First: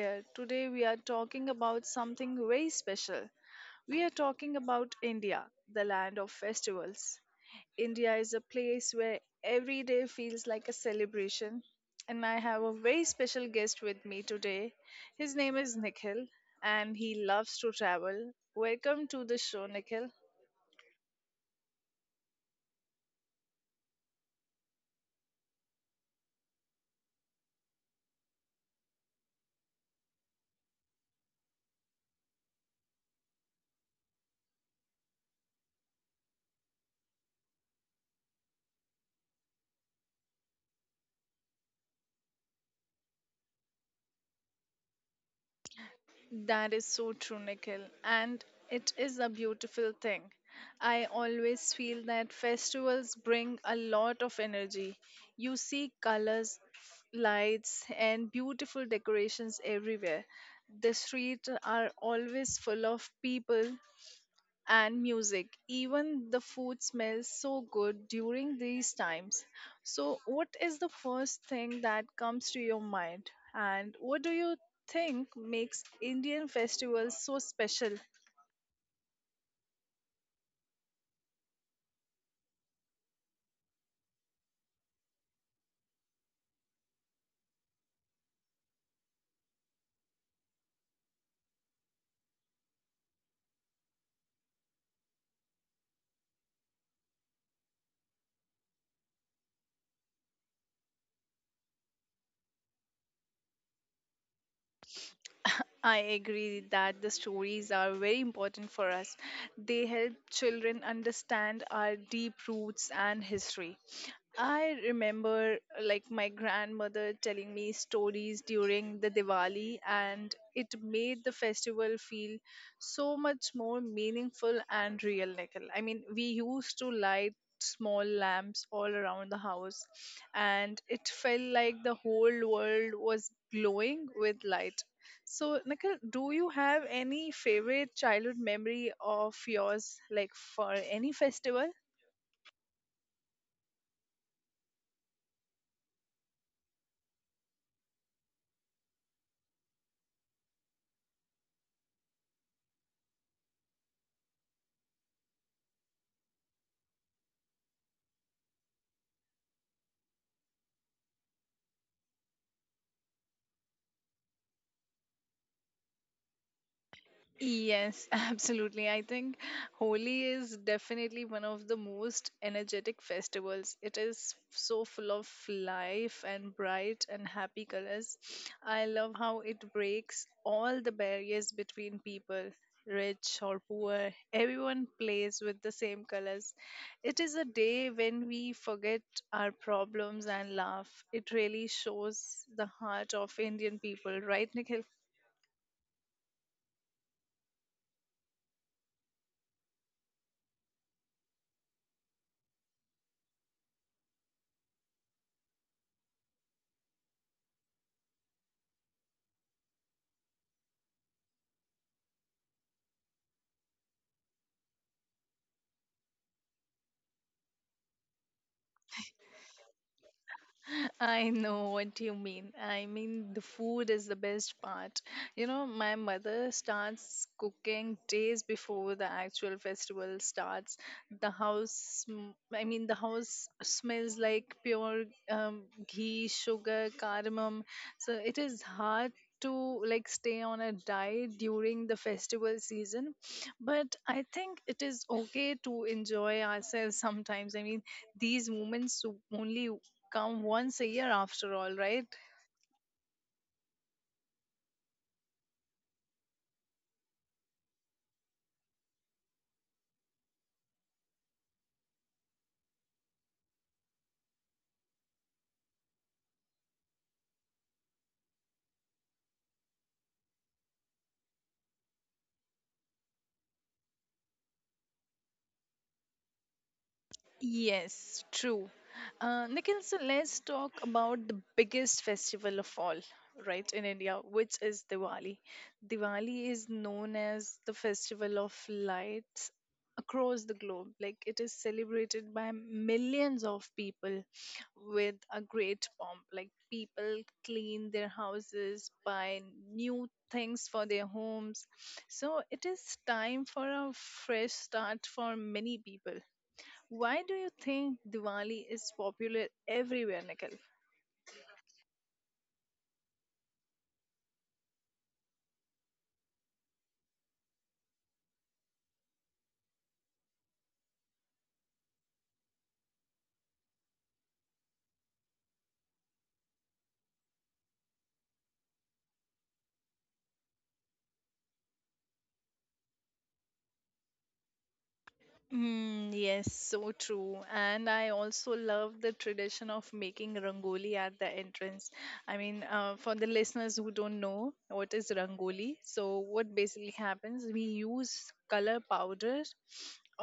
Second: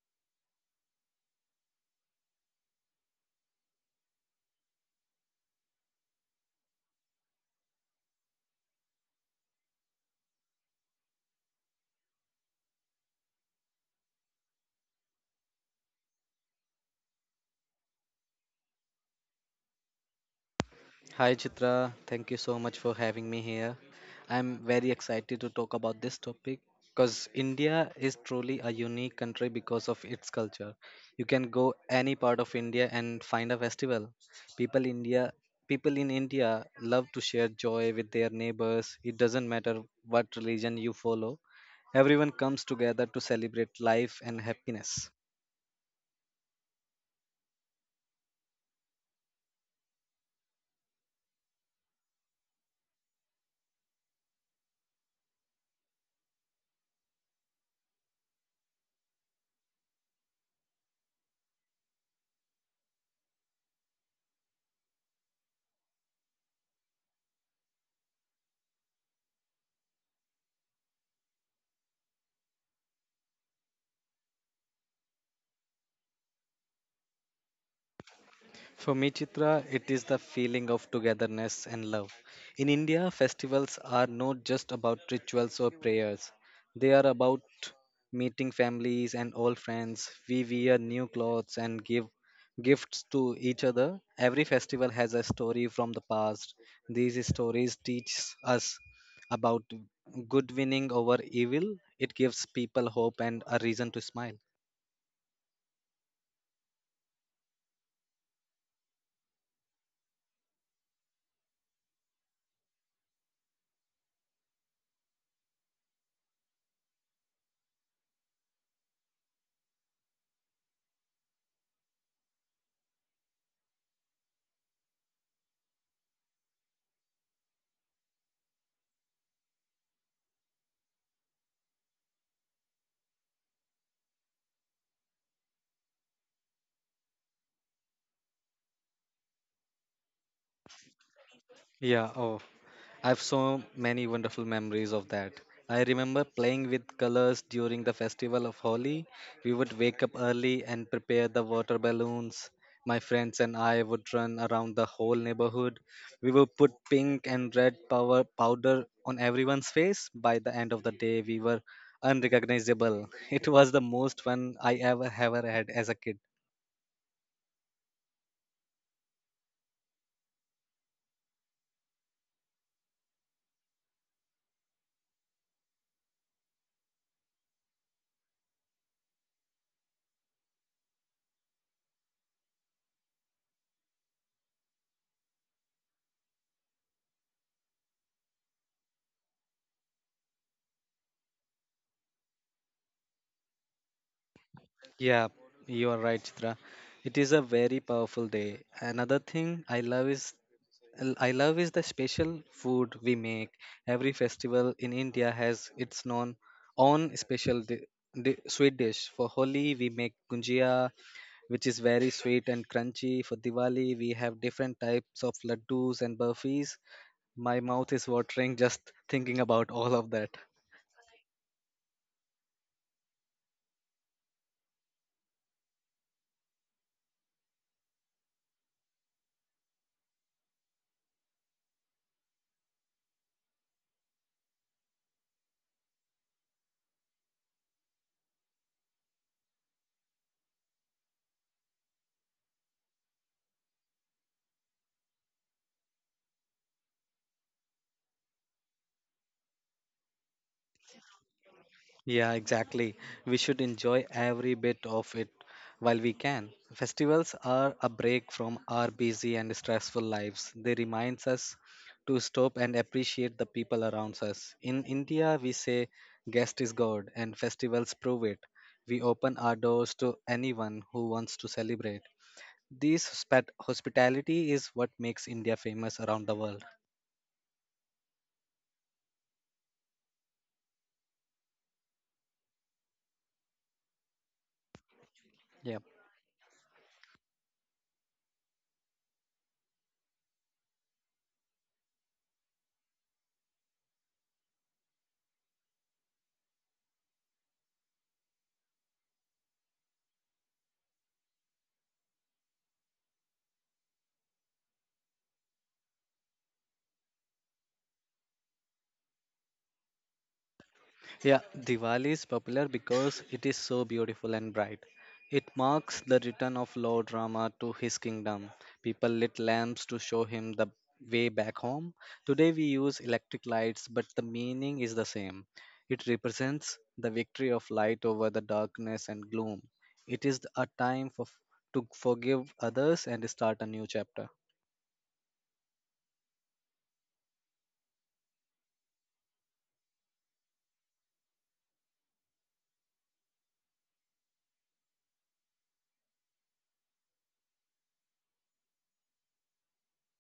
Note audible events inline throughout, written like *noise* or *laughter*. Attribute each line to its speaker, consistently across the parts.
Speaker 1: here. Today, we are talking about something very special. We are talking about India, the land of festivals. India is a place where every day feels like a celebration, and I have a very special guest with me today. His name is Nikhil, and he loves to travel. Welcome to the show, Nikhil.
Speaker 2: Hi Chitra, thank you so much for having me here. I'm very excited to talk about this topic because India is truly a unique country because of its culture. You can go any part of India and find a festival. People India people in India love to share joy with their neighbors. It doesn't matter what religion you follow. Everyone comes together to celebrate life and happiness.
Speaker 1: That is so true, Nikhil. And it is a beautiful thing. I always feel that festivals bring a lot of energy. You see colors, lights, and beautiful decorations everywhere. The streets are always full of people and music. Even the food smells so good during these times. So, what is the first thing that comes to your mind? And what do you think makes Indian festivals so special?
Speaker 2: For me, Chitra, it is the feeling of togetherness and love. In India, festivals are not just about rituals or prayers, they are about meeting families and old friends. We wear new clothes and give gifts to each other. Every festival has a story from the past. These stories teach us about good winning over evil, it gives people hope and a reason to smile.
Speaker 1: I agree that the stories are very important for us. They help children understand our deep roots and history. I remember like my grandmother telling me stories during the Diwali, and it made the festival feel so much more meaningful and real, Nikhil. I mean, we used to light small lamps all around the house, and it felt like the whole world was glowing with light. So, Nikhil, do you have any favorite childhood memory of yours, like for any festival?
Speaker 2: Yeah, oh, I have so many wonderful memories of that. I remember playing with colors during the festival of Holi. We would wake up early and prepare the water balloons. My friends and I would run around the whole neighborhood. We would put pink and red power powder on everyone's face. By the end of the day, we were unrecognizable. *laughs* It was the most fun I ever had as a kid.
Speaker 1: Yes, *laughs* absolutely. I think Holi is definitely one of the most energetic festivals. It is so full of life and bright and happy colors. I love how it breaks all the barriers between people, rich or poor. Everyone plays with the same colors. It is a day when we forget our problems and laugh. It really shows the heart of Indian people, right, Nikhil?
Speaker 2: Yeah, you are right, Chitra. It is a very powerful day. Another thing I love is the special food we make. Every festival in India has its known own special sweet dish. For Holi, we make gujia, which is very sweet and crunchy. For Diwali, we have different types of laddus and burfis. My mouth is watering just thinking about all of that.
Speaker 1: *laughs* I know what you mean. I mean, the food is the best part. You know, my mother starts cooking days before the actual festival starts. The house, sm- I mean, The house smells like pure ghee, sugar, cardamom. So it is hard to like stay on a diet during the festival season, but I think it is okay to enjoy ourselves sometimes. I mean, these moments only come once a year after all, right?
Speaker 2: Yeah, exactly. We should enjoy every bit of it while we can. Festivals are a break from our busy and stressful lives. They remind us to stop and appreciate the people around us. In India, we say guest is God, and festivals prove it. We open our doors to anyone who wants to celebrate. This hospitality is what makes India famous around the world.
Speaker 1: Yes, true. Nikhil, so let's talk about the biggest festival of all, right, in India, which is Diwali.
Speaker 2: Yeah.
Speaker 1: Diwali is known as the festival of lights across the globe. Like, it is celebrated by millions of people with a great pomp. Like, people clean their houses, buy new things for their homes. So it is time for a fresh start for many people. Why do you think Diwali is popular everywhere, Nikhil?
Speaker 2: Yeah, Diwali is popular because it is so beautiful and bright. It marks the return of Lord Rama to his kingdom. People lit lamps to show him the way back home. Today we use electric lights, but the meaning is the same. It represents the victory of light over the darkness and gloom. It is a to forgive others and start a new chapter.
Speaker 1: Mm, yes, so true. And I also love the tradition of making rangoli at the entrance. I mean, for the listeners who don't know what is rangoli, so what basically happens, we use color powder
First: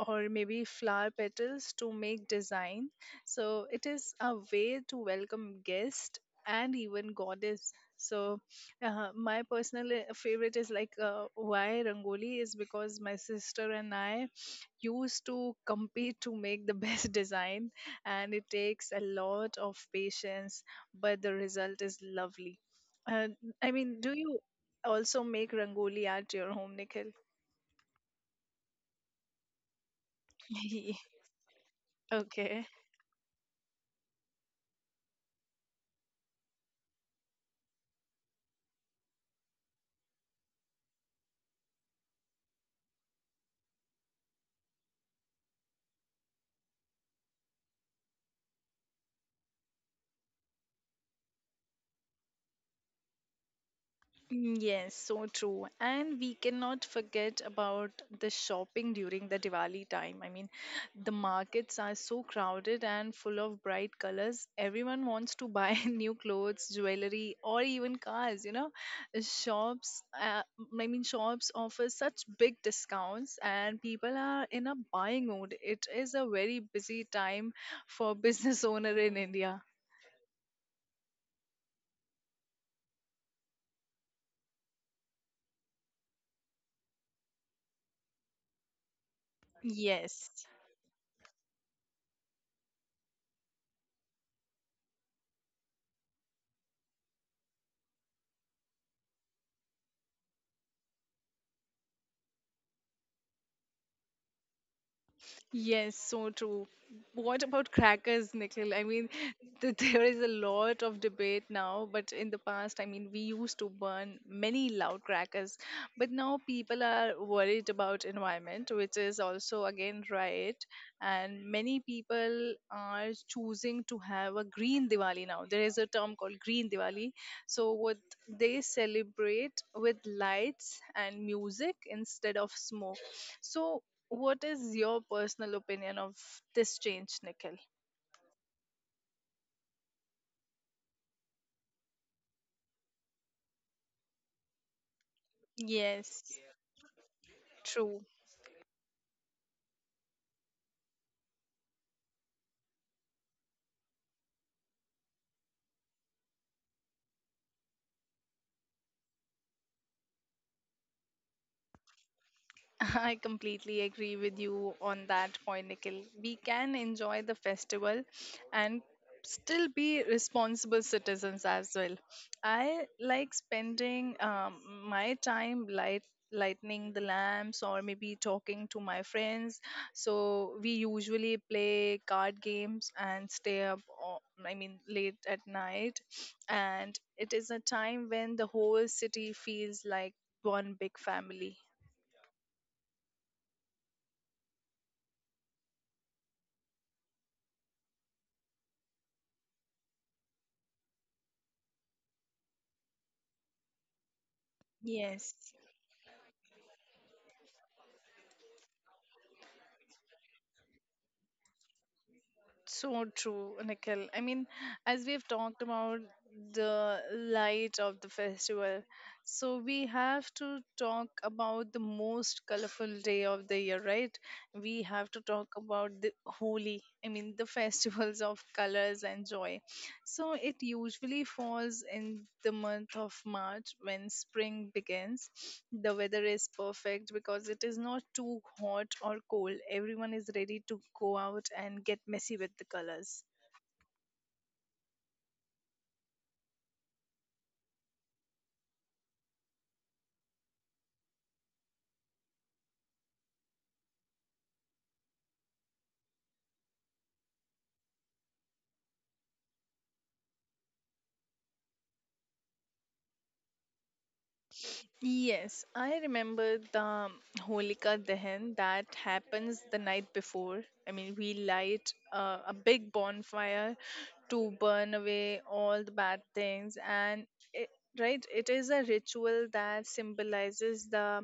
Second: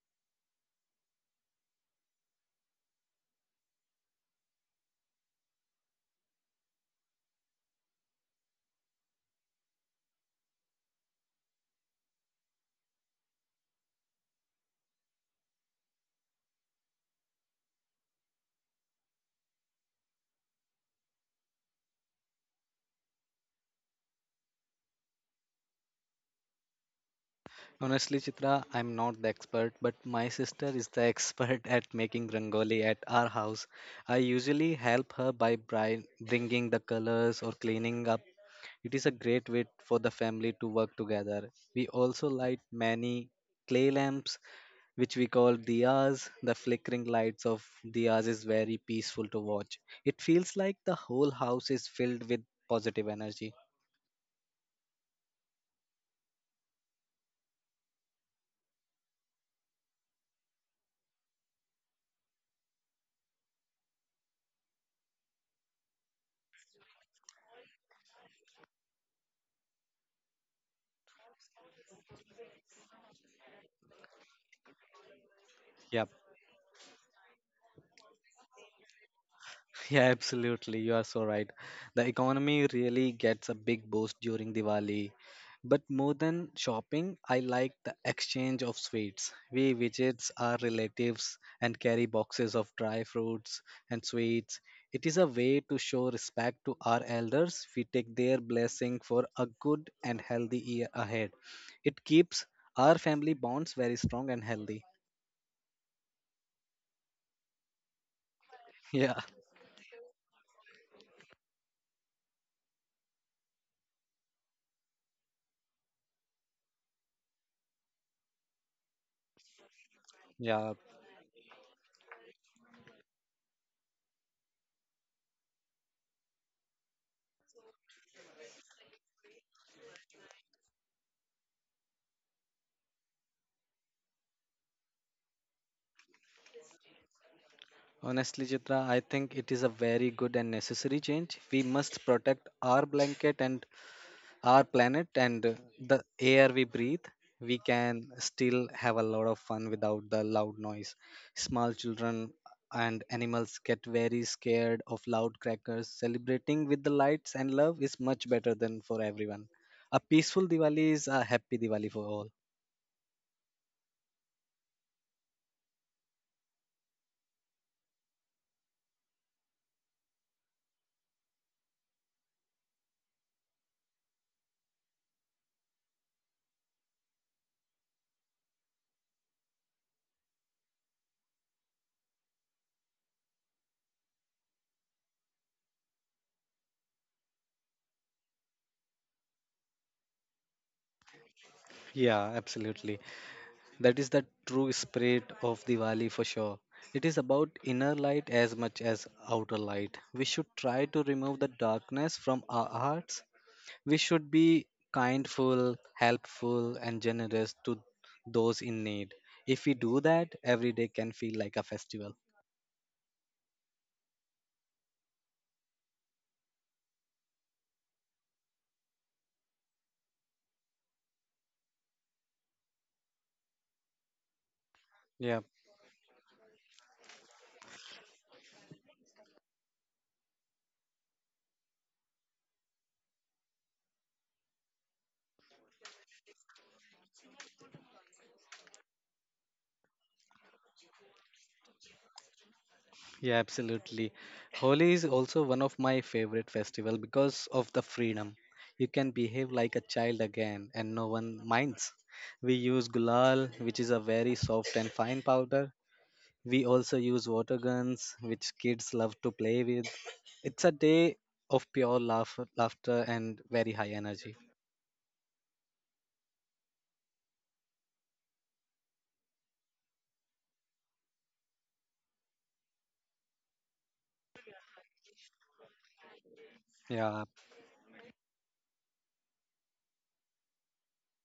Speaker 1: or maybe flower petals to make design. So it is a way to welcome guest and even goddess. So my personal favorite is like why rangoli is because my sister and I used to compete to make the best *laughs* design, and it takes a lot of patience but the result is lovely. uh, I mean, do you also make rangoli at your home, Nikhil?
Speaker 2: Honestly, Chitra, I'm not the expert, but my sister is the
Speaker 1: *laughs*
Speaker 2: expert *laughs* at making
Speaker 1: Okay.
Speaker 2: rangoli at our house. I usually help her by bringing the colors or cleaning up. It is a great way for the family to work together. We also light many clay lamps, which we call diyas. The flickering lights of diyas is very peaceful to watch. It feels like the whole house is filled with positive energy.
Speaker 1: Mm, yes, so true. And we cannot forget about the shopping during the Diwali time. I mean, the markets are so crowded and full of bright colors. Everyone wants to buy *laughs* new clothes, jewelry, or even cars, you know. Shops, uh, Shops offer such big discounts, and people are in a buying mood. It
Speaker 2: Yeah.
Speaker 1: is a very busy time for *laughs* business owner in India.
Speaker 2: *laughs* Yeah, absolutely. You are so right. The economy really gets a big boost during Diwali. But more than shopping, I like the exchange of sweets. We visits
Speaker 1: Yes.
Speaker 2: our relatives and carry boxes of dry fruits and sweets. It is a way to show respect to our elders. We take their blessing for a good and healthy year ahead. It keeps our family bonds very strong and healthy. *laughs*
Speaker 1: Yes, so true. What about crackers, Nikhil? I mean,
Speaker 2: Yeah,
Speaker 1: *laughs* there is a lot of debate now, but in the past, I mean, we used to burn many loud crackers, but now people are worried about environment, which is also again right.
Speaker 2: yeah,
Speaker 1: And many people are choosing to have a green Diwali now. There is a term called green Diwali. So what they celebrate with lights and music instead of smoke. So what is your personal opinion of this change, Nikhil?
Speaker 2: honestly, Chitra, I think it is a very good and necessary change. We must protect our blanket and our planet and the
Speaker 1: Yes,
Speaker 2: air we breathe. We
Speaker 1: true.
Speaker 2: can still have a lot of fun without the loud noise. Small children and animals get very scared of loud crackers. Celebrating with the lights and love is much better than for everyone. A peaceful Diwali is a happy Diwali for all.
Speaker 1: *laughs* I completely agree with you on that point, Nikhil. We can enjoy the festival and still be responsible citizens as well. I like spending my time lightening the lamps or maybe talking to my friends. So we usually play card games and stay up I mean late at night, and it is a time when the whole city feels like one big family.
Speaker 2: Yeah, absolutely. That is the true spirit of Diwali for sure. It is about inner light as much as outer light. We should try to remove the darkness from our hearts. We should be
Speaker 1: Yes.
Speaker 2: kindful, helpful, and generous to those in need. If we do that, every day can feel like a festival.
Speaker 1: So true, Nikhil. I mean, as we've talked about the light of the festival, so we have to talk about the most colorful day of the year, right? We have to
Speaker 2: Yeah,
Speaker 1: talk about the Holi. I mean, the festivals of colors and joy. So it usually falls in the month of March when spring begins. The weather is perfect because it is not too hot or cold. Everyone is ready to go out and get messy with the colors.
Speaker 2: yeah, absolutely. Holi is also one of my favorite festival because of the freedom. You can behave like a child again and no one minds. We use gulal, which is a very soft and fine powder. We also use water guns, which kids love to play with. It's a day of pure laughter and very high energy.
Speaker 1: Yes, I remember the Holika Dahan that happens the night before. I mean, we light a big bonfire to burn away all the bad things,
Speaker 2: Yeah,
Speaker 1: it, right, it is a ritual that symbolizes the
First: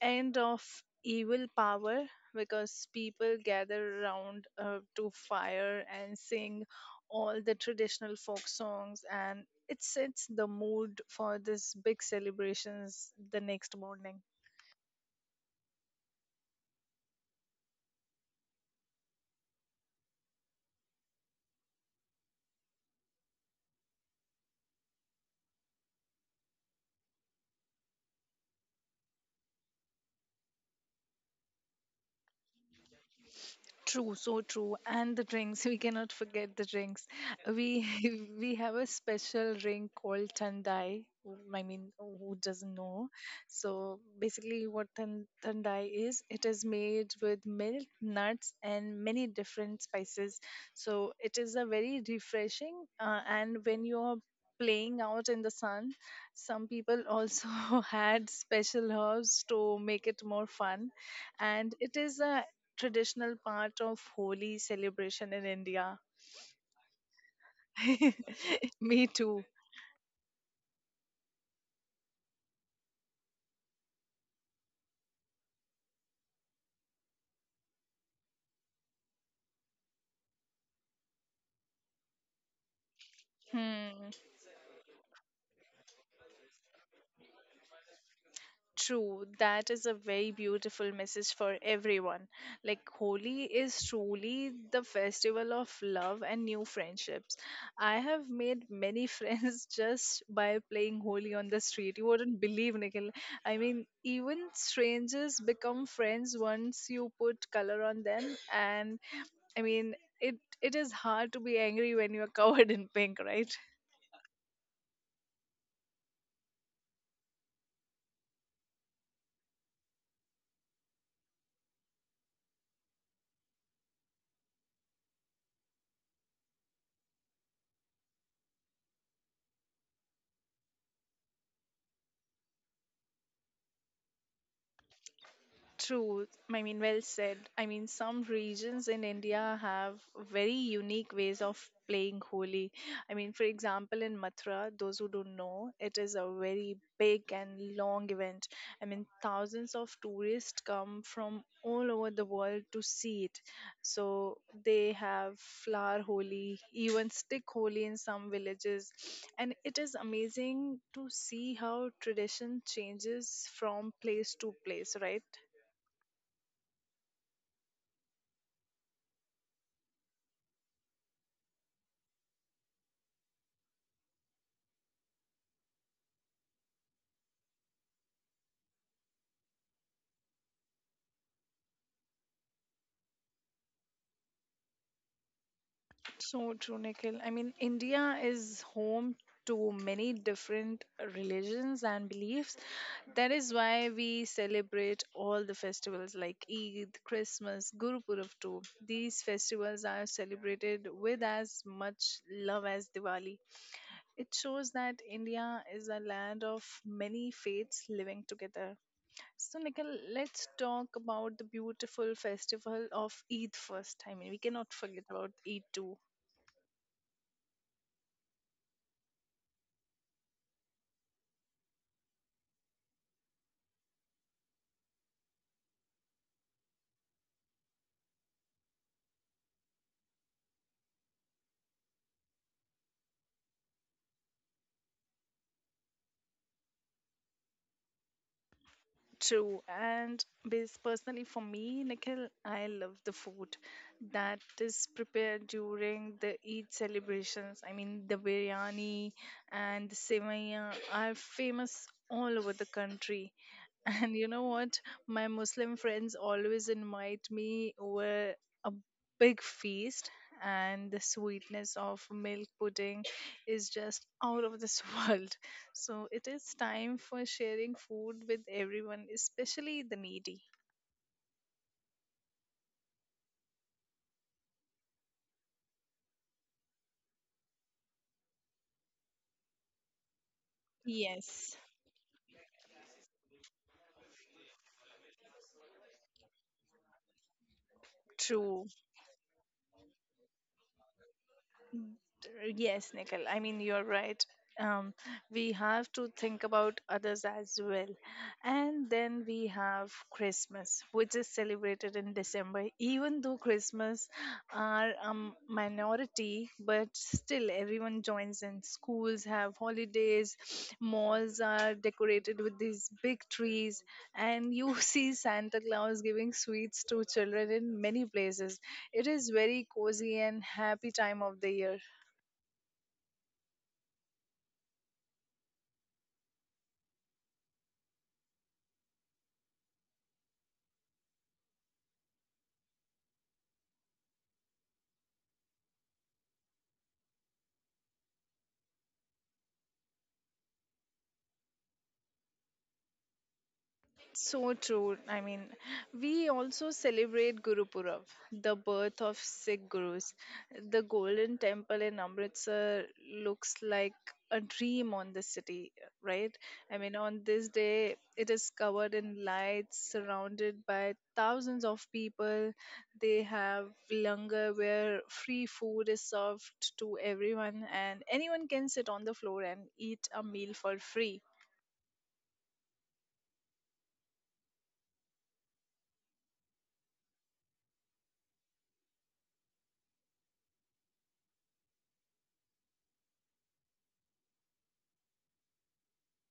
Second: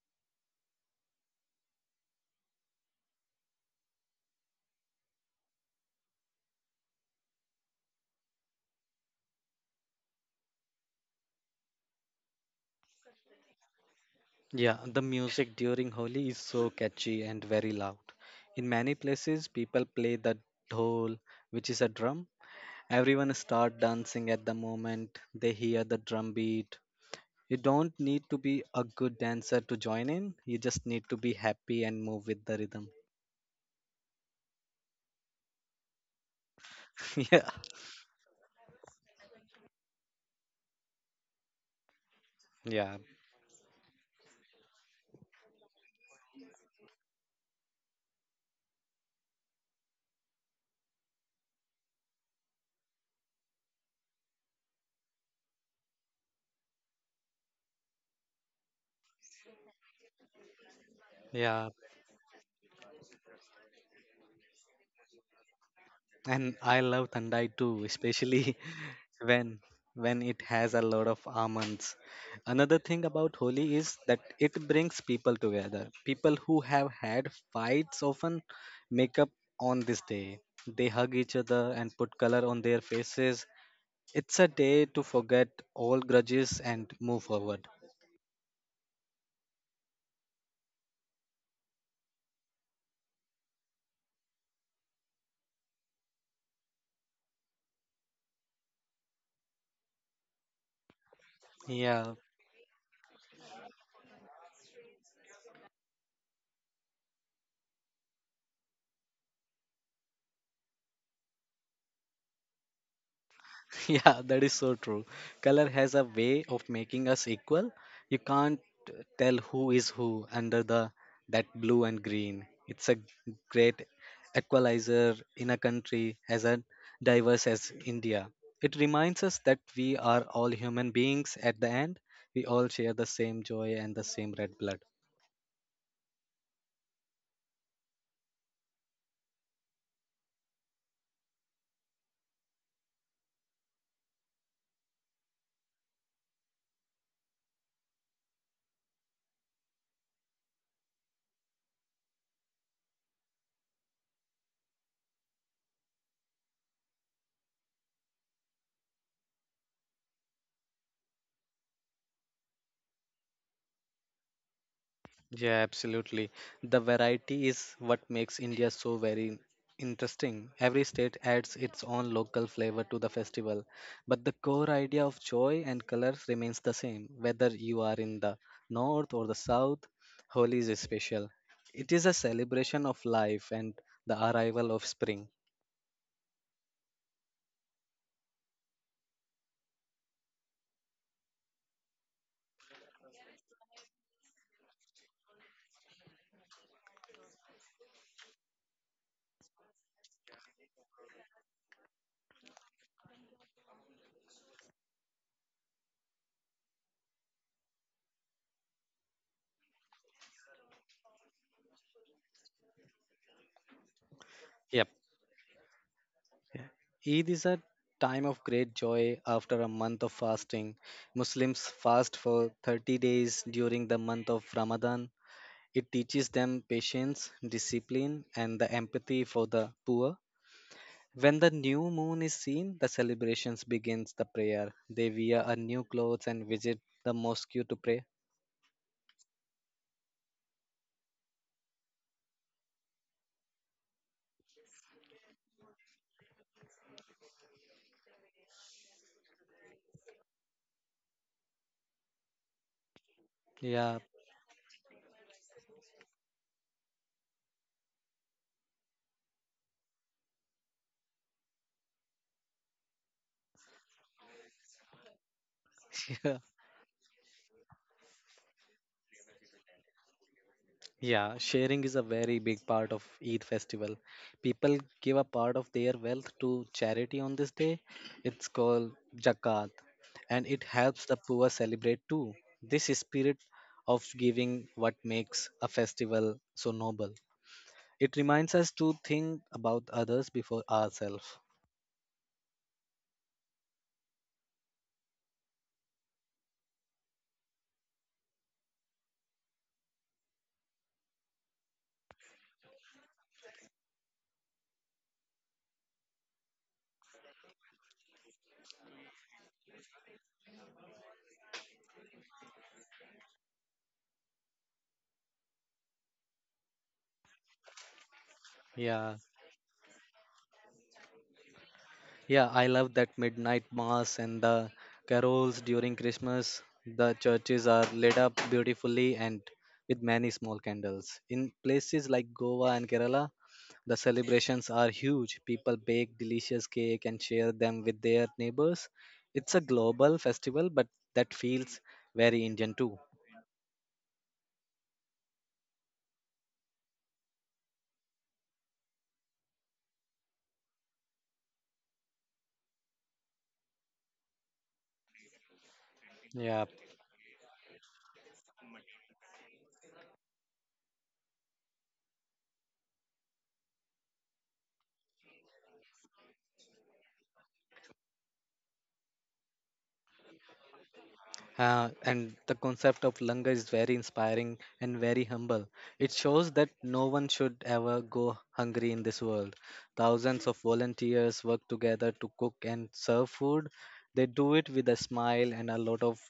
Speaker 1: end of evil power because people gather around to fire and sing all the traditional folk songs, and it sets the mood for this big celebrations the next morning.
Speaker 2: yeah. The music during Holi is so catchy and very loud. In many places, people play the dhol, which is a drum. Everyone start dancing at the moment they hear the drum beat. You don't need to be a good dancer to join in. You just need to be happy and move with the rhythm.
Speaker 1: True, so true. And the drinks, *laughs* we cannot forget the drinks.
Speaker 2: *laughs* Yeah,
Speaker 1: We *laughs* we have a special drink called Thandai. I mean, who doesn't know?
Speaker 2: yeah,
Speaker 1: So basically, what Thandai is, it is made with milk, nuts, and many different spices. So it is a very refreshing. And when you're playing out in the sun, some people also *laughs* had special herbs to make it more fun, and
Speaker 2: yeah.
Speaker 1: it is a traditional part of Holi celebration in India.
Speaker 2: And I love Thandai too, especially
Speaker 1: *laughs* Me
Speaker 2: *laughs*
Speaker 1: too.
Speaker 2: when when it has a lot of almonds. Another thing about Holi is that it brings people together. People who have had fights often make up on this day. They hug each other and put color on their faces.
Speaker 1: Hmm.
Speaker 2: It's a day to forget all grudges and move forward.
Speaker 1: True, that is a very beautiful message for everyone. Like, Holi is truly the festival of love and new friendships. I have made many *laughs* friends just by playing Holi on the street. You
Speaker 2: Yeah,
Speaker 1: wouldn't believe, Nikhil. I mean, even strangers become friends once you put color on them. And I mean, it, it is hard to be angry when you are *laughs* covered in pink, right?
Speaker 2: *laughs* yeah, that is so true. Color has a way of making us equal. You can't tell who is who under the that blue and green. It's a great equalizer in a country as a diverse as India. It reminds us that we are all human beings at the end. We all share the same joy and the same red blood.
Speaker 1: True. I mean, well said. I mean, some regions in India have very unique ways of playing Holi. I mean, for example, in Mathura, those who don't know, it is a very big and long event. I mean, thousands of tourists come from all over the world to see it. So they have flower Holi, even stick Holi in some villages. And it is amazing to see how tradition changes from place to place, right?
Speaker 2: Yeah, absolutely. The variety is what makes India so very interesting. Every state adds its own local flavor to the festival, but the core idea of joy and colors remains the same. Whether you are in the north or the south, Holi is special. It is a celebration of life and the arrival of spring.
Speaker 1: So true, Nikhil. I mean, India is home to many different religions and beliefs. That is why we celebrate all the festivals like Eid, Christmas, Guru Purab too. These festivals are celebrated with as much love as Diwali. It shows that India is a land of many faiths living together. So, Nikhil, let's talk about the beautiful festival of Eid first. I mean, we cannot
Speaker 2: Yep.
Speaker 1: forget about Eid too.
Speaker 2: Eid is a time of great joy after a month of fasting. Muslims fast for 30 days during the month of Ramadan. It teaches them patience, discipline, and the empathy for the poor. When the new moon is seen, the celebrations begins the prayer. They wear a new clothes and visit the mosque to pray.
Speaker 1: True, and bas personally for me, Nikhil, I love the food that is prepared during the Eid celebrations. I mean, the biryani and the sevaiya are famous all over the country. *laughs*
Speaker 2: Yeah.
Speaker 1: And you know what? My Muslim friends always invite me over a big feast, and the sweetness of milk pudding is just out of this *laughs* world. So
Speaker 2: *laughs*
Speaker 1: it
Speaker 2: Yeah.
Speaker 1: is time for sharing food with everyone, especially the needy.
Speaker 2: Yeah, sharing is a very big part of Eid festival. People give a part of their wealth to charity on this day. It's called zakat and it helps the poor
Speaker 1: Yes,
Speaker 2: celebrate too. This spirit of giving what makes a festival so noble. It reminds
Speaker 1: true.
Speaker 2: us to think about others before ourselves.
Speaker 1: Yes, Nikhil. I mean, you're right. Um, we have to think about others as well. And then we have Christmas, which is celebrated in December. Even though Christmas are a minority, but still everyone joins in. Schools have holidays, *sniffs* malls are decorated with these big trees, and you *laughs* see Santa Claus giving sweets to children in many places. It
Speaker 2: Yeah,
Speaker 1: is very cozy and happy time of the year.
Speaker 2: yeah, I love that midnight mass and the carols during Christmas. The churches are lit up beautifully and with many small candles. In places like Goa and Kerala, the celebrations are huge. People bake delicious cake and share them with their neighbors. It's a global festival, but that feels very Indian too.
Speaker 1: So true. I mean, we also celebrate Guru Purab, the birth of Sikh gurus. The golden temple in Amritsar looks like a dream on the city, right?
Speaker 2: Yeah.
Speaker 1: I mean, on this day, it is covered in lights, surrounded by thousands of people. They have langar where free food is served to everyone, and anyone can sit on the floor and eat a meal for free.
Speaker 2: And the concept of Langa is very inspiring and very humble. It shows that no one should ever go hungry in this world. Thousands of volunteers work together to cook and serve food. They do it with a smile and a lot of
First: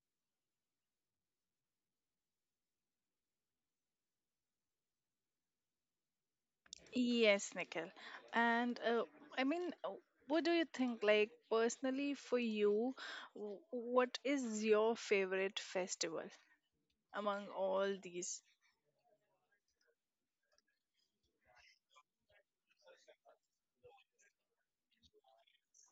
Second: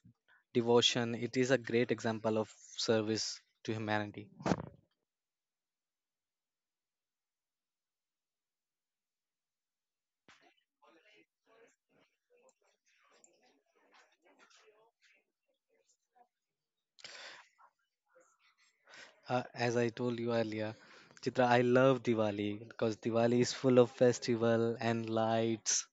Speaker 2: devotion. It is a great example of service to humanity.
Speaker 1: Yes, Nikhil. And uh, I mean, uh, what do you think? Like, personally, for you, what is your favorite festival among all these?
Speaker 2: As I told you earlier, Chitra, I love Diwali because Diwali is full of festival and lights.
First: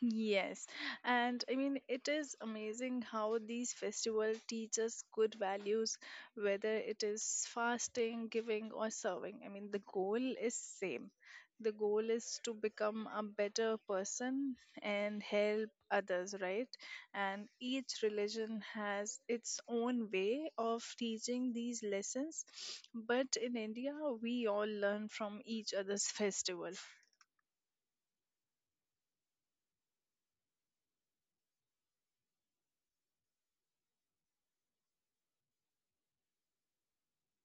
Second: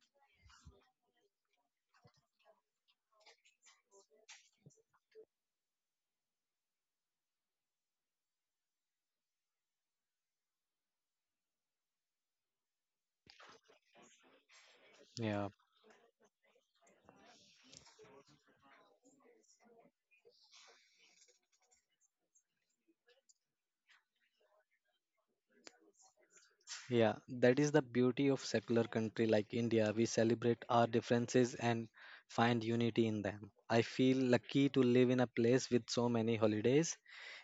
Speaker 1: Yes, and I mean, it is amazing how these festivals teach us good values, whether it is fasting, giving, or serving. I mean, the goal is same. The goal is to become a better person and
Speaker 2: Yeah.
Speaker 1: help others, right? And each religion has its own way of teaching these lessons. But in India, we all learn from each other's festival.
Speaker 2: Yeah, that is the beauty of secular country like India. We celebrate our differences and find unity in them. I feel lucky to live in a place with so many holidays.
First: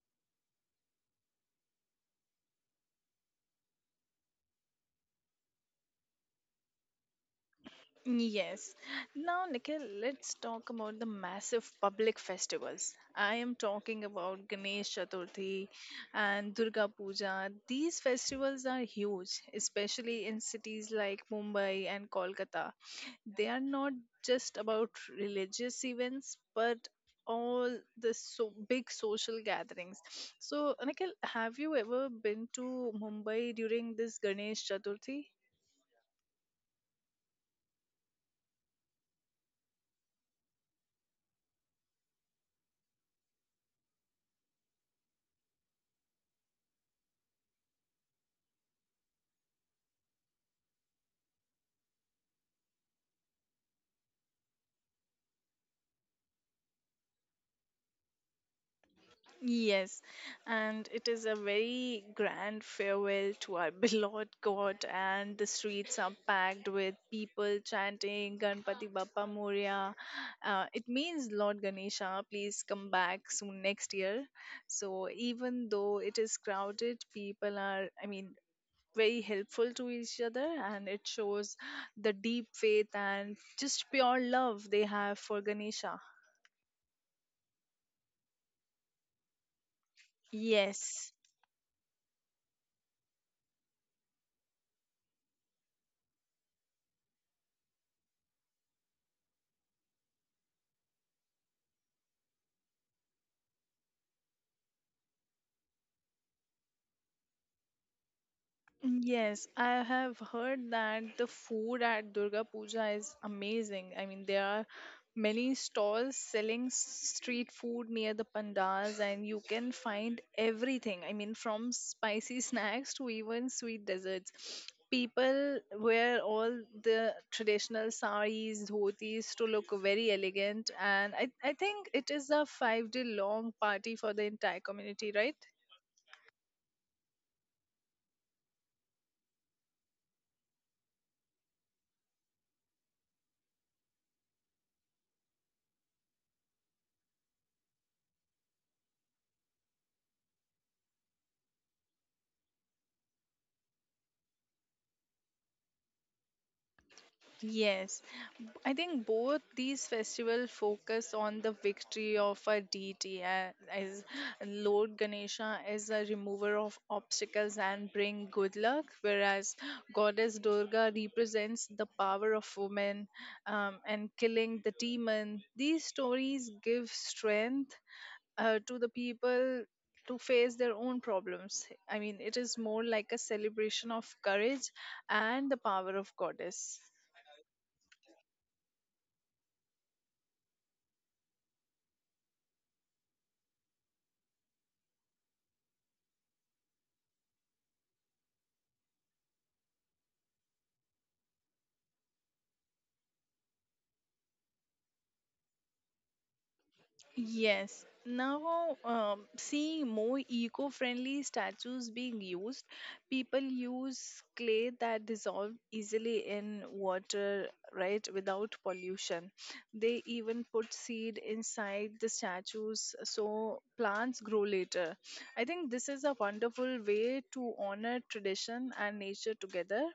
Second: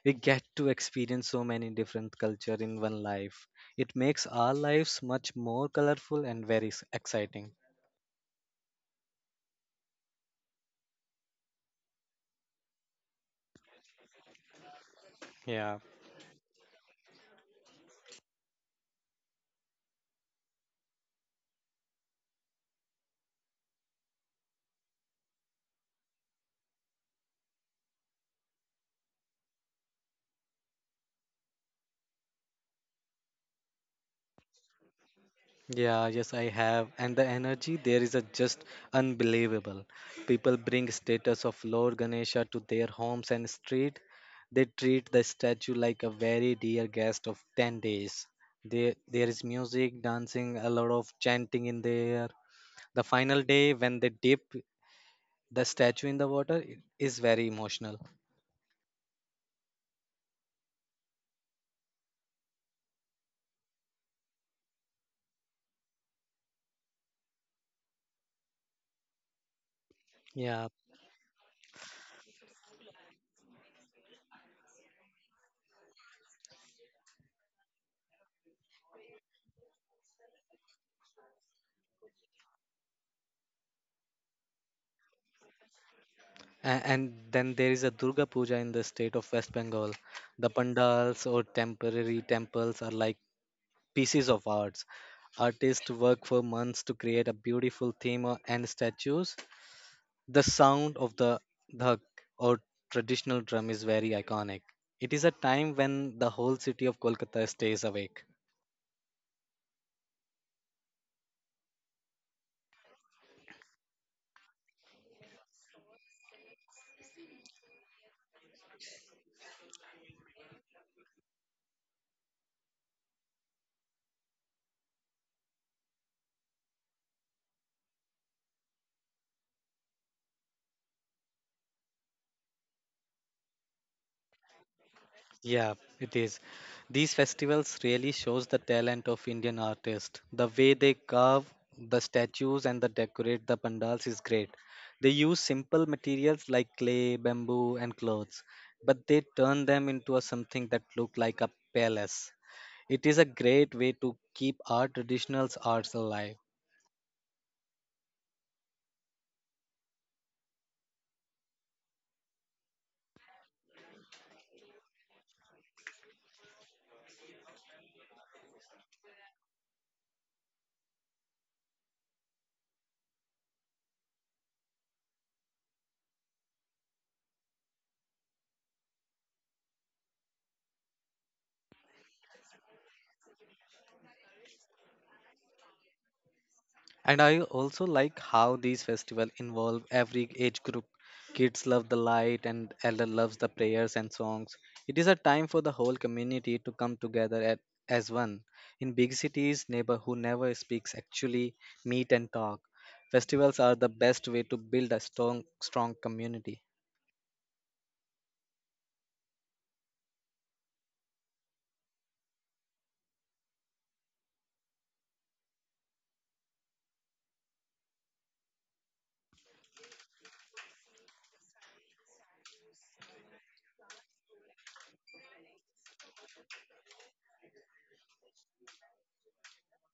Speaker 2: We get to experience so many different culture in one life. It makes our lives much more colorful and very exciting.
Speaker 1: Yes. Now, Nikhil, let's talk about the massive public festivals. I am talking about Ganesh Chaturthi
Speaker 2: Yeah.
Speaker 1: and Durga Puja. These festivals are huge, especially in cities like Mumbai and Kolkata. They are not just about religious events, but all the so big social gatherings. So, Nikhil, have you ever been to Mumbai during this Ganesh Chaturthi?
Speaker 2: Yeah, yes, I have. And the energy there is a just unbelievable. People bring status of Lord Ganesha to their homes and street. They treat the statue like a very dear guest of 10 days. There is music, dancing, a lot of chanting in there. The final day, when they dip the statue in the water, it is very emotional.
Speaker 1: Yes, and it is a very grand farewell to our *laughs* beloved God, and the streets are packed with people chanting Ganpati Bappa Moria. Uh,
Speaker 2: Yeah.
Speaker 1: it means Lord Ganesha, please come back soon next year. So, even though it is crowded, people are, I mean, very helpful to each other, and it shows the deep faith and just pure love they have for Ganesha.
Speaker 2: A- And then there is a Durga Puja in the state of West Bengal. The
Speaker 1: Yes.
Speaker 2: pandals or temporary temples are like pieces of arts. Artists work for months to create a beautiful theme or- and statues. The sound of the dhak or traditional drum is very iconic. It is a time when the whole city of Kolkata stays awake.
Speaker 1: Yes, I have heard that the food at Durga Puja is amazing. I mean, there are many stalls selling street food near the pandals, and you can find everything. I mean, from spicy *laughs* snacks to even sweet desserts. People wear all the traditional saris, dhotis to look very elegant, and I think it is a 5 day long party for the entire community, right?
Speaker 2: Yeah, it is. These festivals really shows the talent of Indian artists. The way they carve the statues and the decorate the pandals is great. They use simple materials like clay, bamboo, and clothes, but they turn them into a something that look like a palace. It is a great way to keep our traditional arts alive.
Speaker 1: Yes. I think both these festivals focus on the victory of a deity as Lord Ganesha is a remover of obstacles and bring good luck, whereas Goddess Durga represents the power of women and killing the demon. These stories give strength to the people to face their own problems. I mean, it is more like a celebration of courage and the power of Goddess.
Speaker 2: And I also like how these festivals involve every age group. Kids love the light and elder loves the prayers and songs. It is a time for the whole community to come together as one. In big cities, neighbor who never speaks actually meet and talk. Festivals are the best way to build a strong community.
Speaker 1: Yes. Now, seeing more eco friendly statues being used, people use clay that dissolve easily in water, right, without pollution. They even put seed inside the statues so plants grow later. I think this is a wonderful way to honor tradition and nature together,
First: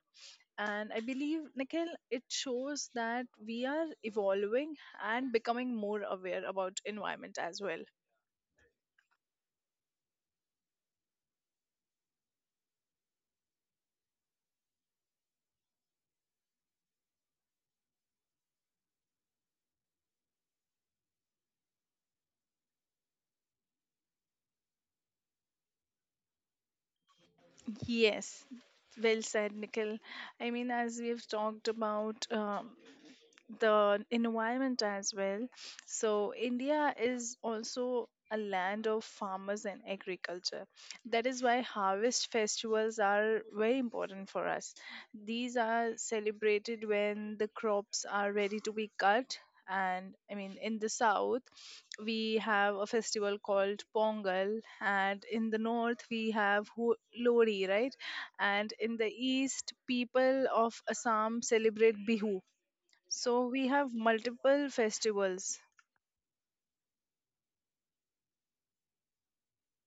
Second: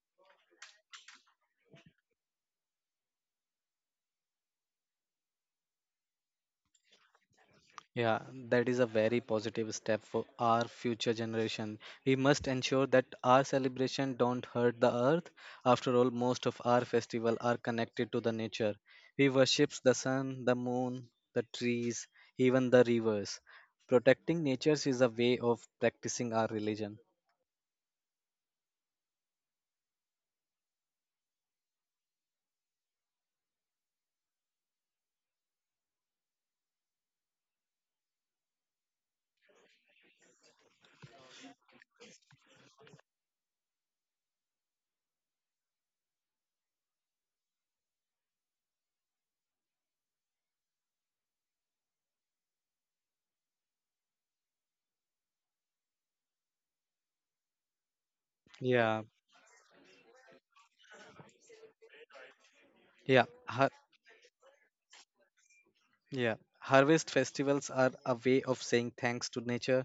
Speaker 1: and I believe, Nikhil, it shows that we are evolving and becoming more aware about environment as well.
Speaker 2: Yeah, that is a very positive step for our future generation. We must ensure that our celebration don't hurt the earth. After all, most of our festival are connected to the nature. We worship the sun, the moon, the trees, even the rivers. Protecting nature is a way of practicing our religion.
Speaker 1: Yes, well said, Nikhil. I mean, as we've talked about, the environment as well. So, India is also a land of farmers and agriculture. That is why harvest festivals are very important for us. These are celebrated when the crops are ready to be cut. And I mean, in the south, we have a festival called Pongal, and in the north, we have Lori, right? And in
Speaker 2: Yeah,
Speaker 1: the east, people of Assam celebrate Bihu,
Speaker 2: yeah.
Speaker 1: so we have multiple festivals.
Speaker 2: Yeah, harvest festivals are a way of saying thanks to nature.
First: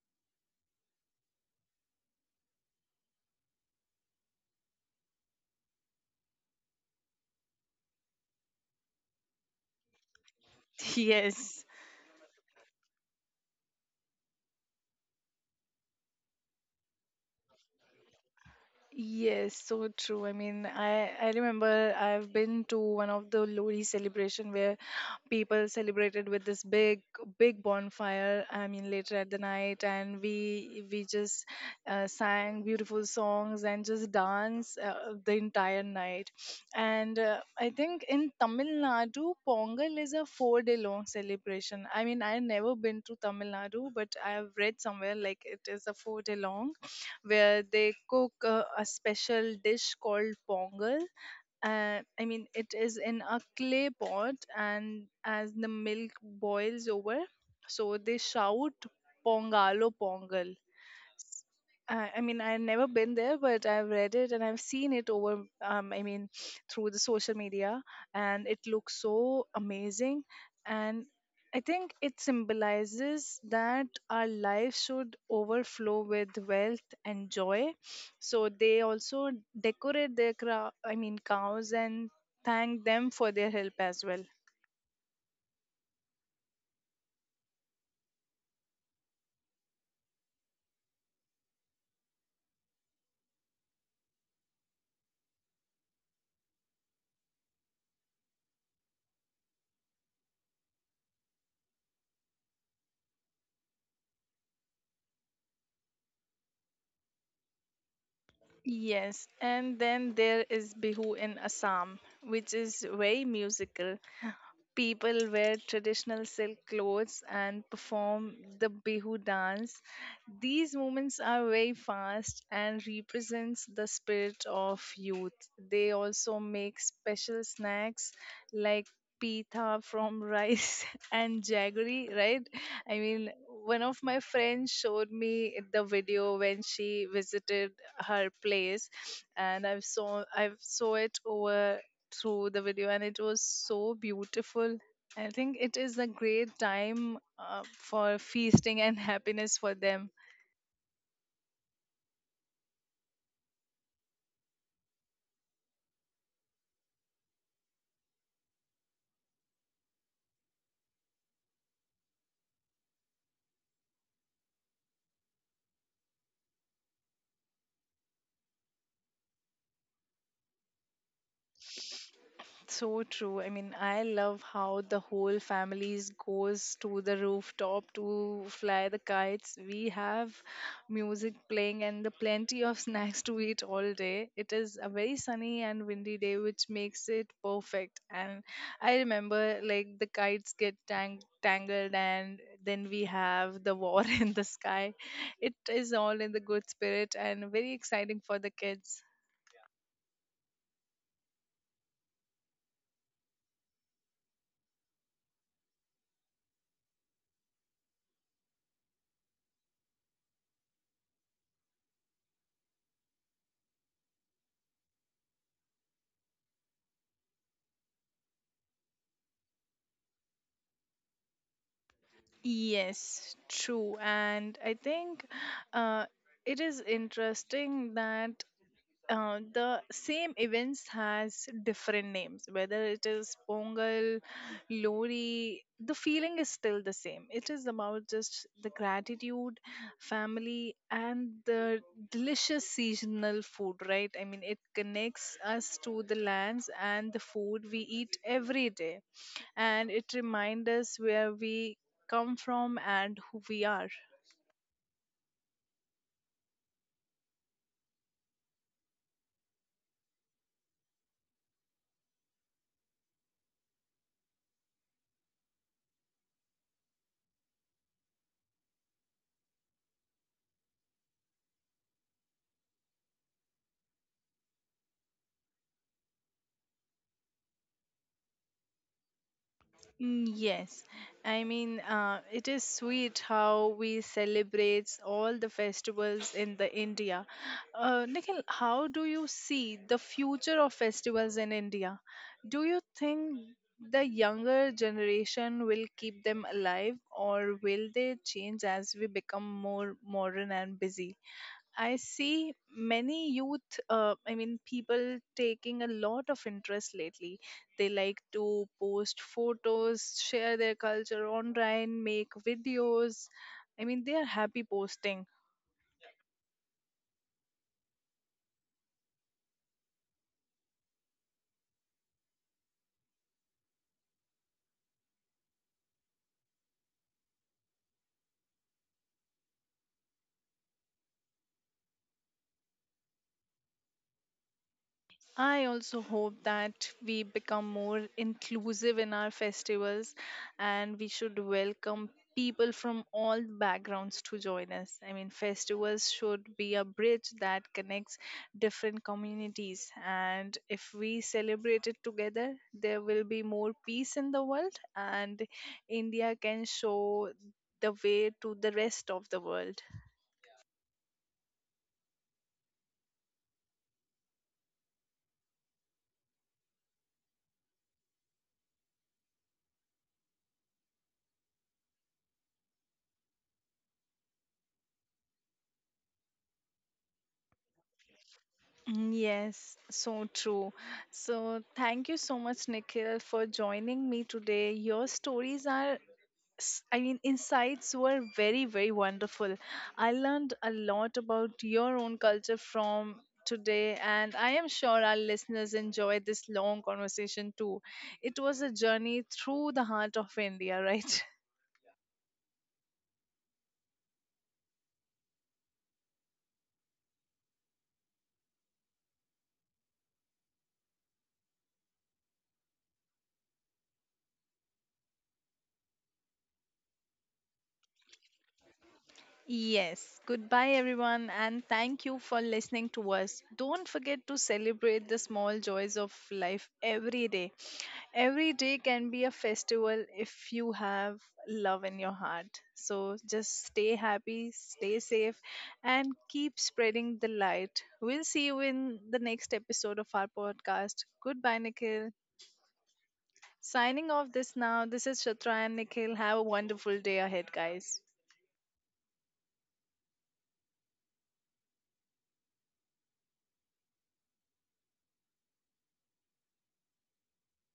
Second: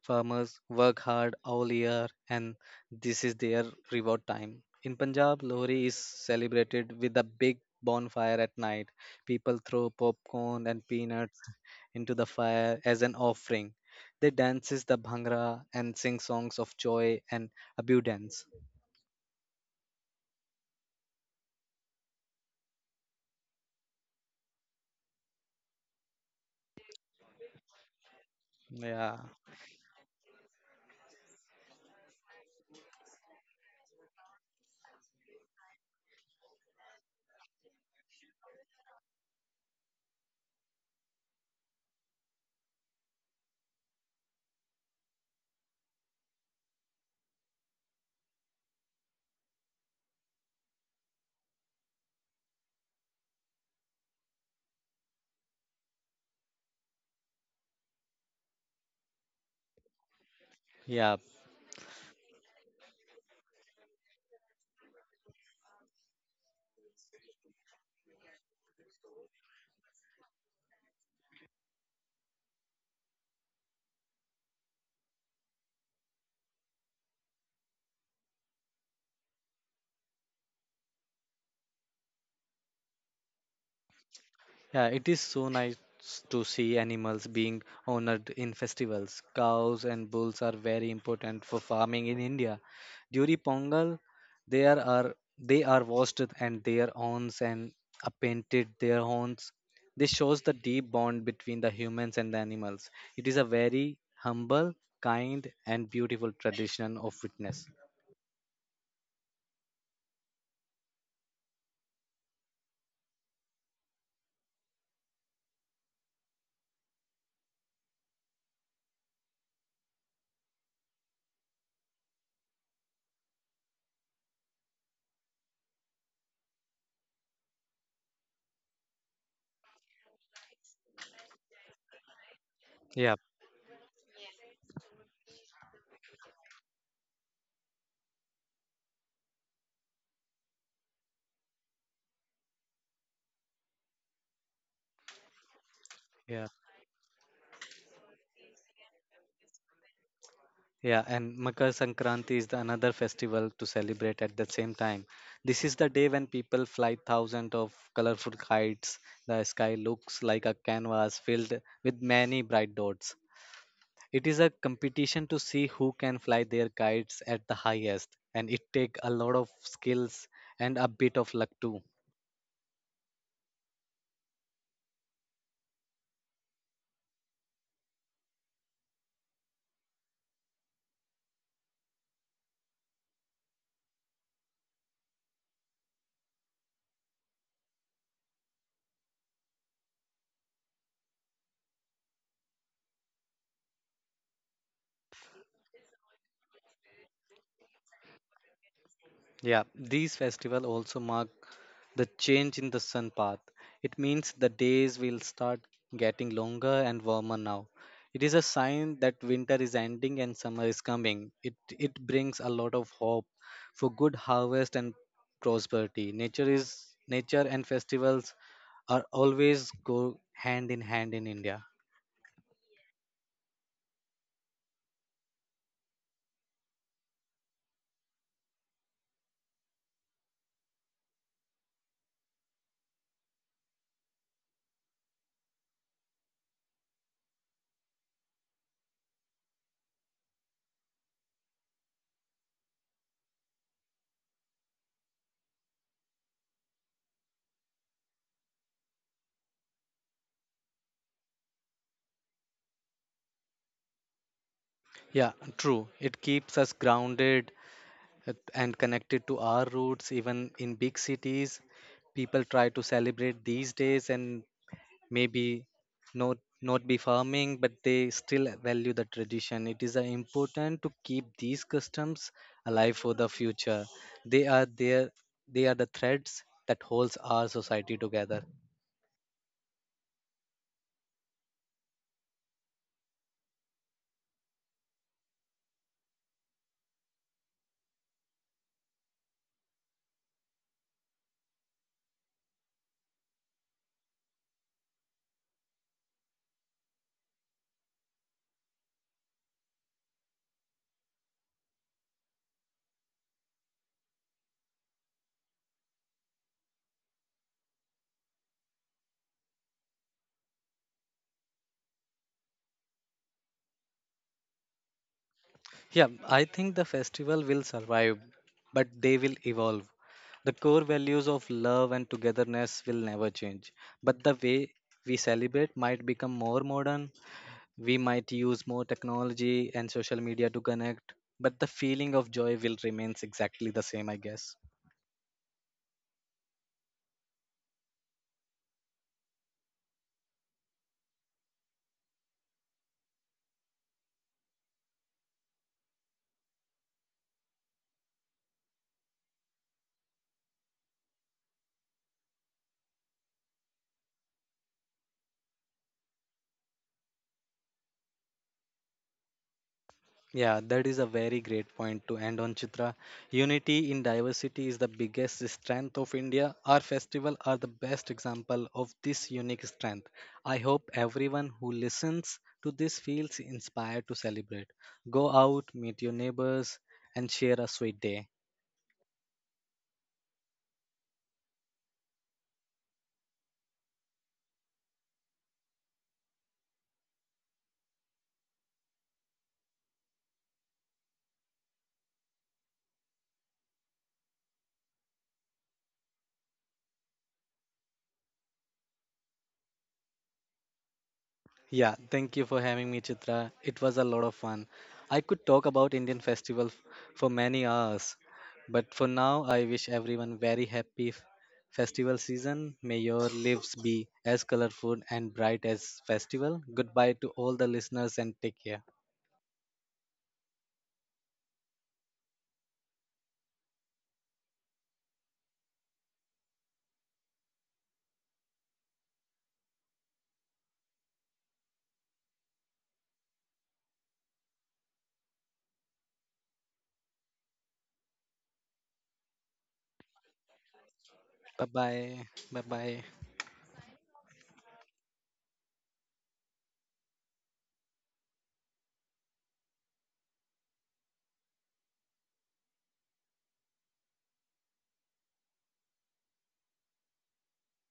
Speaker 2: Farmers work hard all year and this is their reward time. In Punjab, Lohri is celebrated with a big bonfire at night. People throw popcorn and
Speaker 1: *laughs*
Speaker 2: peanuts
Speaker 1: Yes,
Speaker 2: into the fire as an offering. They dances the bhangra and sing songs of joy and abundance.
Speaker 1: yes, so true. I mean, I remember I've been to one of the Lodi celebration where people celebrated with this big bonfire. I mean, later
Speaker 2: Yeah,
Speaker 1: at the night, and we just sang beautiful songs and just dance the entire night. And I think in Tamil Nadu, Pongal is a 4 day long celebration. I mean, I've never been to Tamil Nadu, but I've read somewhere like it is a 4 day long where they cook a special dish called pongal, I mean, it is in a clay pot, and as the milk boils over, so they shout "Pongalo Pongal,"
Speaker 2: yeah.
Speaker 1: I mean, I've never been there, but I've read it and I've seen it over, I mean, through the social media, and it looks so amazing. And I think it symbolizes that our life should overflow with wealth and joy. So they also decorate their crow, I mean, cows and thank them for their help as well.
Speaker 2: Yeah, it is so nice to see animals being honored in festivals. Cows and bulls are very important for farming in India. During Pongal, they are they are washed and their horns and are painted their horns. This shows the deep bond between the humans and the animals. It is a very humble, kind, and beautiful tradition of witness.
Speaker 1: Yes, and then there is Bihu in Assam, which is very musical. People wear traditional silk clothes and perform the Bihu dance. These movements are very fast and represents the spirit of youth. They also make special snacks like pita from rice *laughs* and jaggery, right? I
Speaker 2: Yeah,
Speaker 1: mean, one of my friends showed me the video when she visited her place, and I've saw it over through the video and it was so beautiful. I think it is a
Speaker 2: yeah.
Speaker 1: great time for feasting and *laughs* happiness for them.
Speaker 2: Yeah, and Makar Sankranti is the another festival to celebrate at the same time. This is the day when people fly thousands of colorful kites. The sky looks like a canvas filled with many bright dots. It is a competition to see who can fly their kites at the highest, and it takes a lot of skills and a bit of luck too.
Speaker 1: So true. I mean, I love how the whole families goes to the rooftop to fly the kites. We have music playing and the plenty of *laughs* snacks to eat all day. It is a very sunny and windy day, which makes it perfect. And I remember like the kites get tangled, and then we have the war *laughs* in the sky. It is all in the good spirit and very exciting for the kids.
Speaker 2: Yeah, these festivals also mark the change in the sun path. It means the days will start getting longer and warmer now. It is a sign that winter is ending and summer is coming. It brings a lot of hope for good harvest and prosperity. Nature is nature and festivals are always go hand in hand in India.
Speaker 1: Yes, true. And I think, uh, it is interesting that, the same events has different names. Whether it is Pongal, Lori, the feeling is still the same. It is about just the gratitude, family, and the delicious seasonal food, right? I mean, it connects us to the lands and the food we eat every day, and it reminds us where we come from and who we are.
Speaker 2: Yeah, true. It keeps us grounded and connected to our roots even in big cities people try to celebrate these days and maybe not not be farming but they still value the tradition. It is important to keep these customs alive for the future. They are there they are the threads that holds our society together.
Speaker 1: Mm, yes, I mean, it is sweet how we celebrate all the festivals in the India. Nikhil, how do you see the future of festivals in India? Do you think the younger generation will keep them alive, or will they change as we become more modern and busy? I see many youth, I mean, people taking a lot of interest lately. They like to post photos, share their culture online, make videos. I mean, they are happy posting.
Speaker 2: Yeah, I think the festival will survive but they will evolve. The core values of love and togetherness will never change, but the way we celebrate might become more modern. We might use more technology and social media to connect, but the feeling of joy will remains exactly the same, I guess.
Speaker 1: I also hope that we become more inclusive in our festivals, and we should welcome people from all backgrounds to join us. I mean, festivals should be a bridge that connects different communities. And if we celebrate it together, there will be more peace in the world, and India can show the way to the rest of the world.
Speaker 2: Yeah, that is a very great point to end on, Chitra. Unity in diversity is the biggest strength of India. Our festival are the best example of this unique strength. I hope everyone who listens to this feels inspired to celebrate. Go out, meet your neighbors, and share a sweet day.
Speaker 1: Mm, yes, so true. So, thank you so much, Nikhil, for joining me today. Your stories are, I mean, insights were very, very wonderful. I learned a lot about your own culture from today, and I am sure our listeners enjoyed this long conversation too. It was a journey through the heart of India, *laughs* right?
Speaker 2: Yeah, thank you for having me, Chitra. It was a lot of fun. I could talk about Indian festival for many hours, but for now, I wish everyone very happy festival season. May your lives be as colorful and bright as festival. Goodbye to all the listeners and take care.
Speaker 1: Yes, goodbye everyone, and thank you for listening to us. Don't forget to celebrate the small joys of life every day. Every day can be a festival if you have love in your heart. So just stay happy, stay safe, and keep spreading the light. We'll see you in the next episode of our podcast. Goodbye,
Speaker 2: Bye
Speaker 1: Nikhil.
Speaker 2: bye. Bye bye.
Speaker 1: Signing off this now. This is Shatra and Nikhil. Have a wonderful day ahead, guys.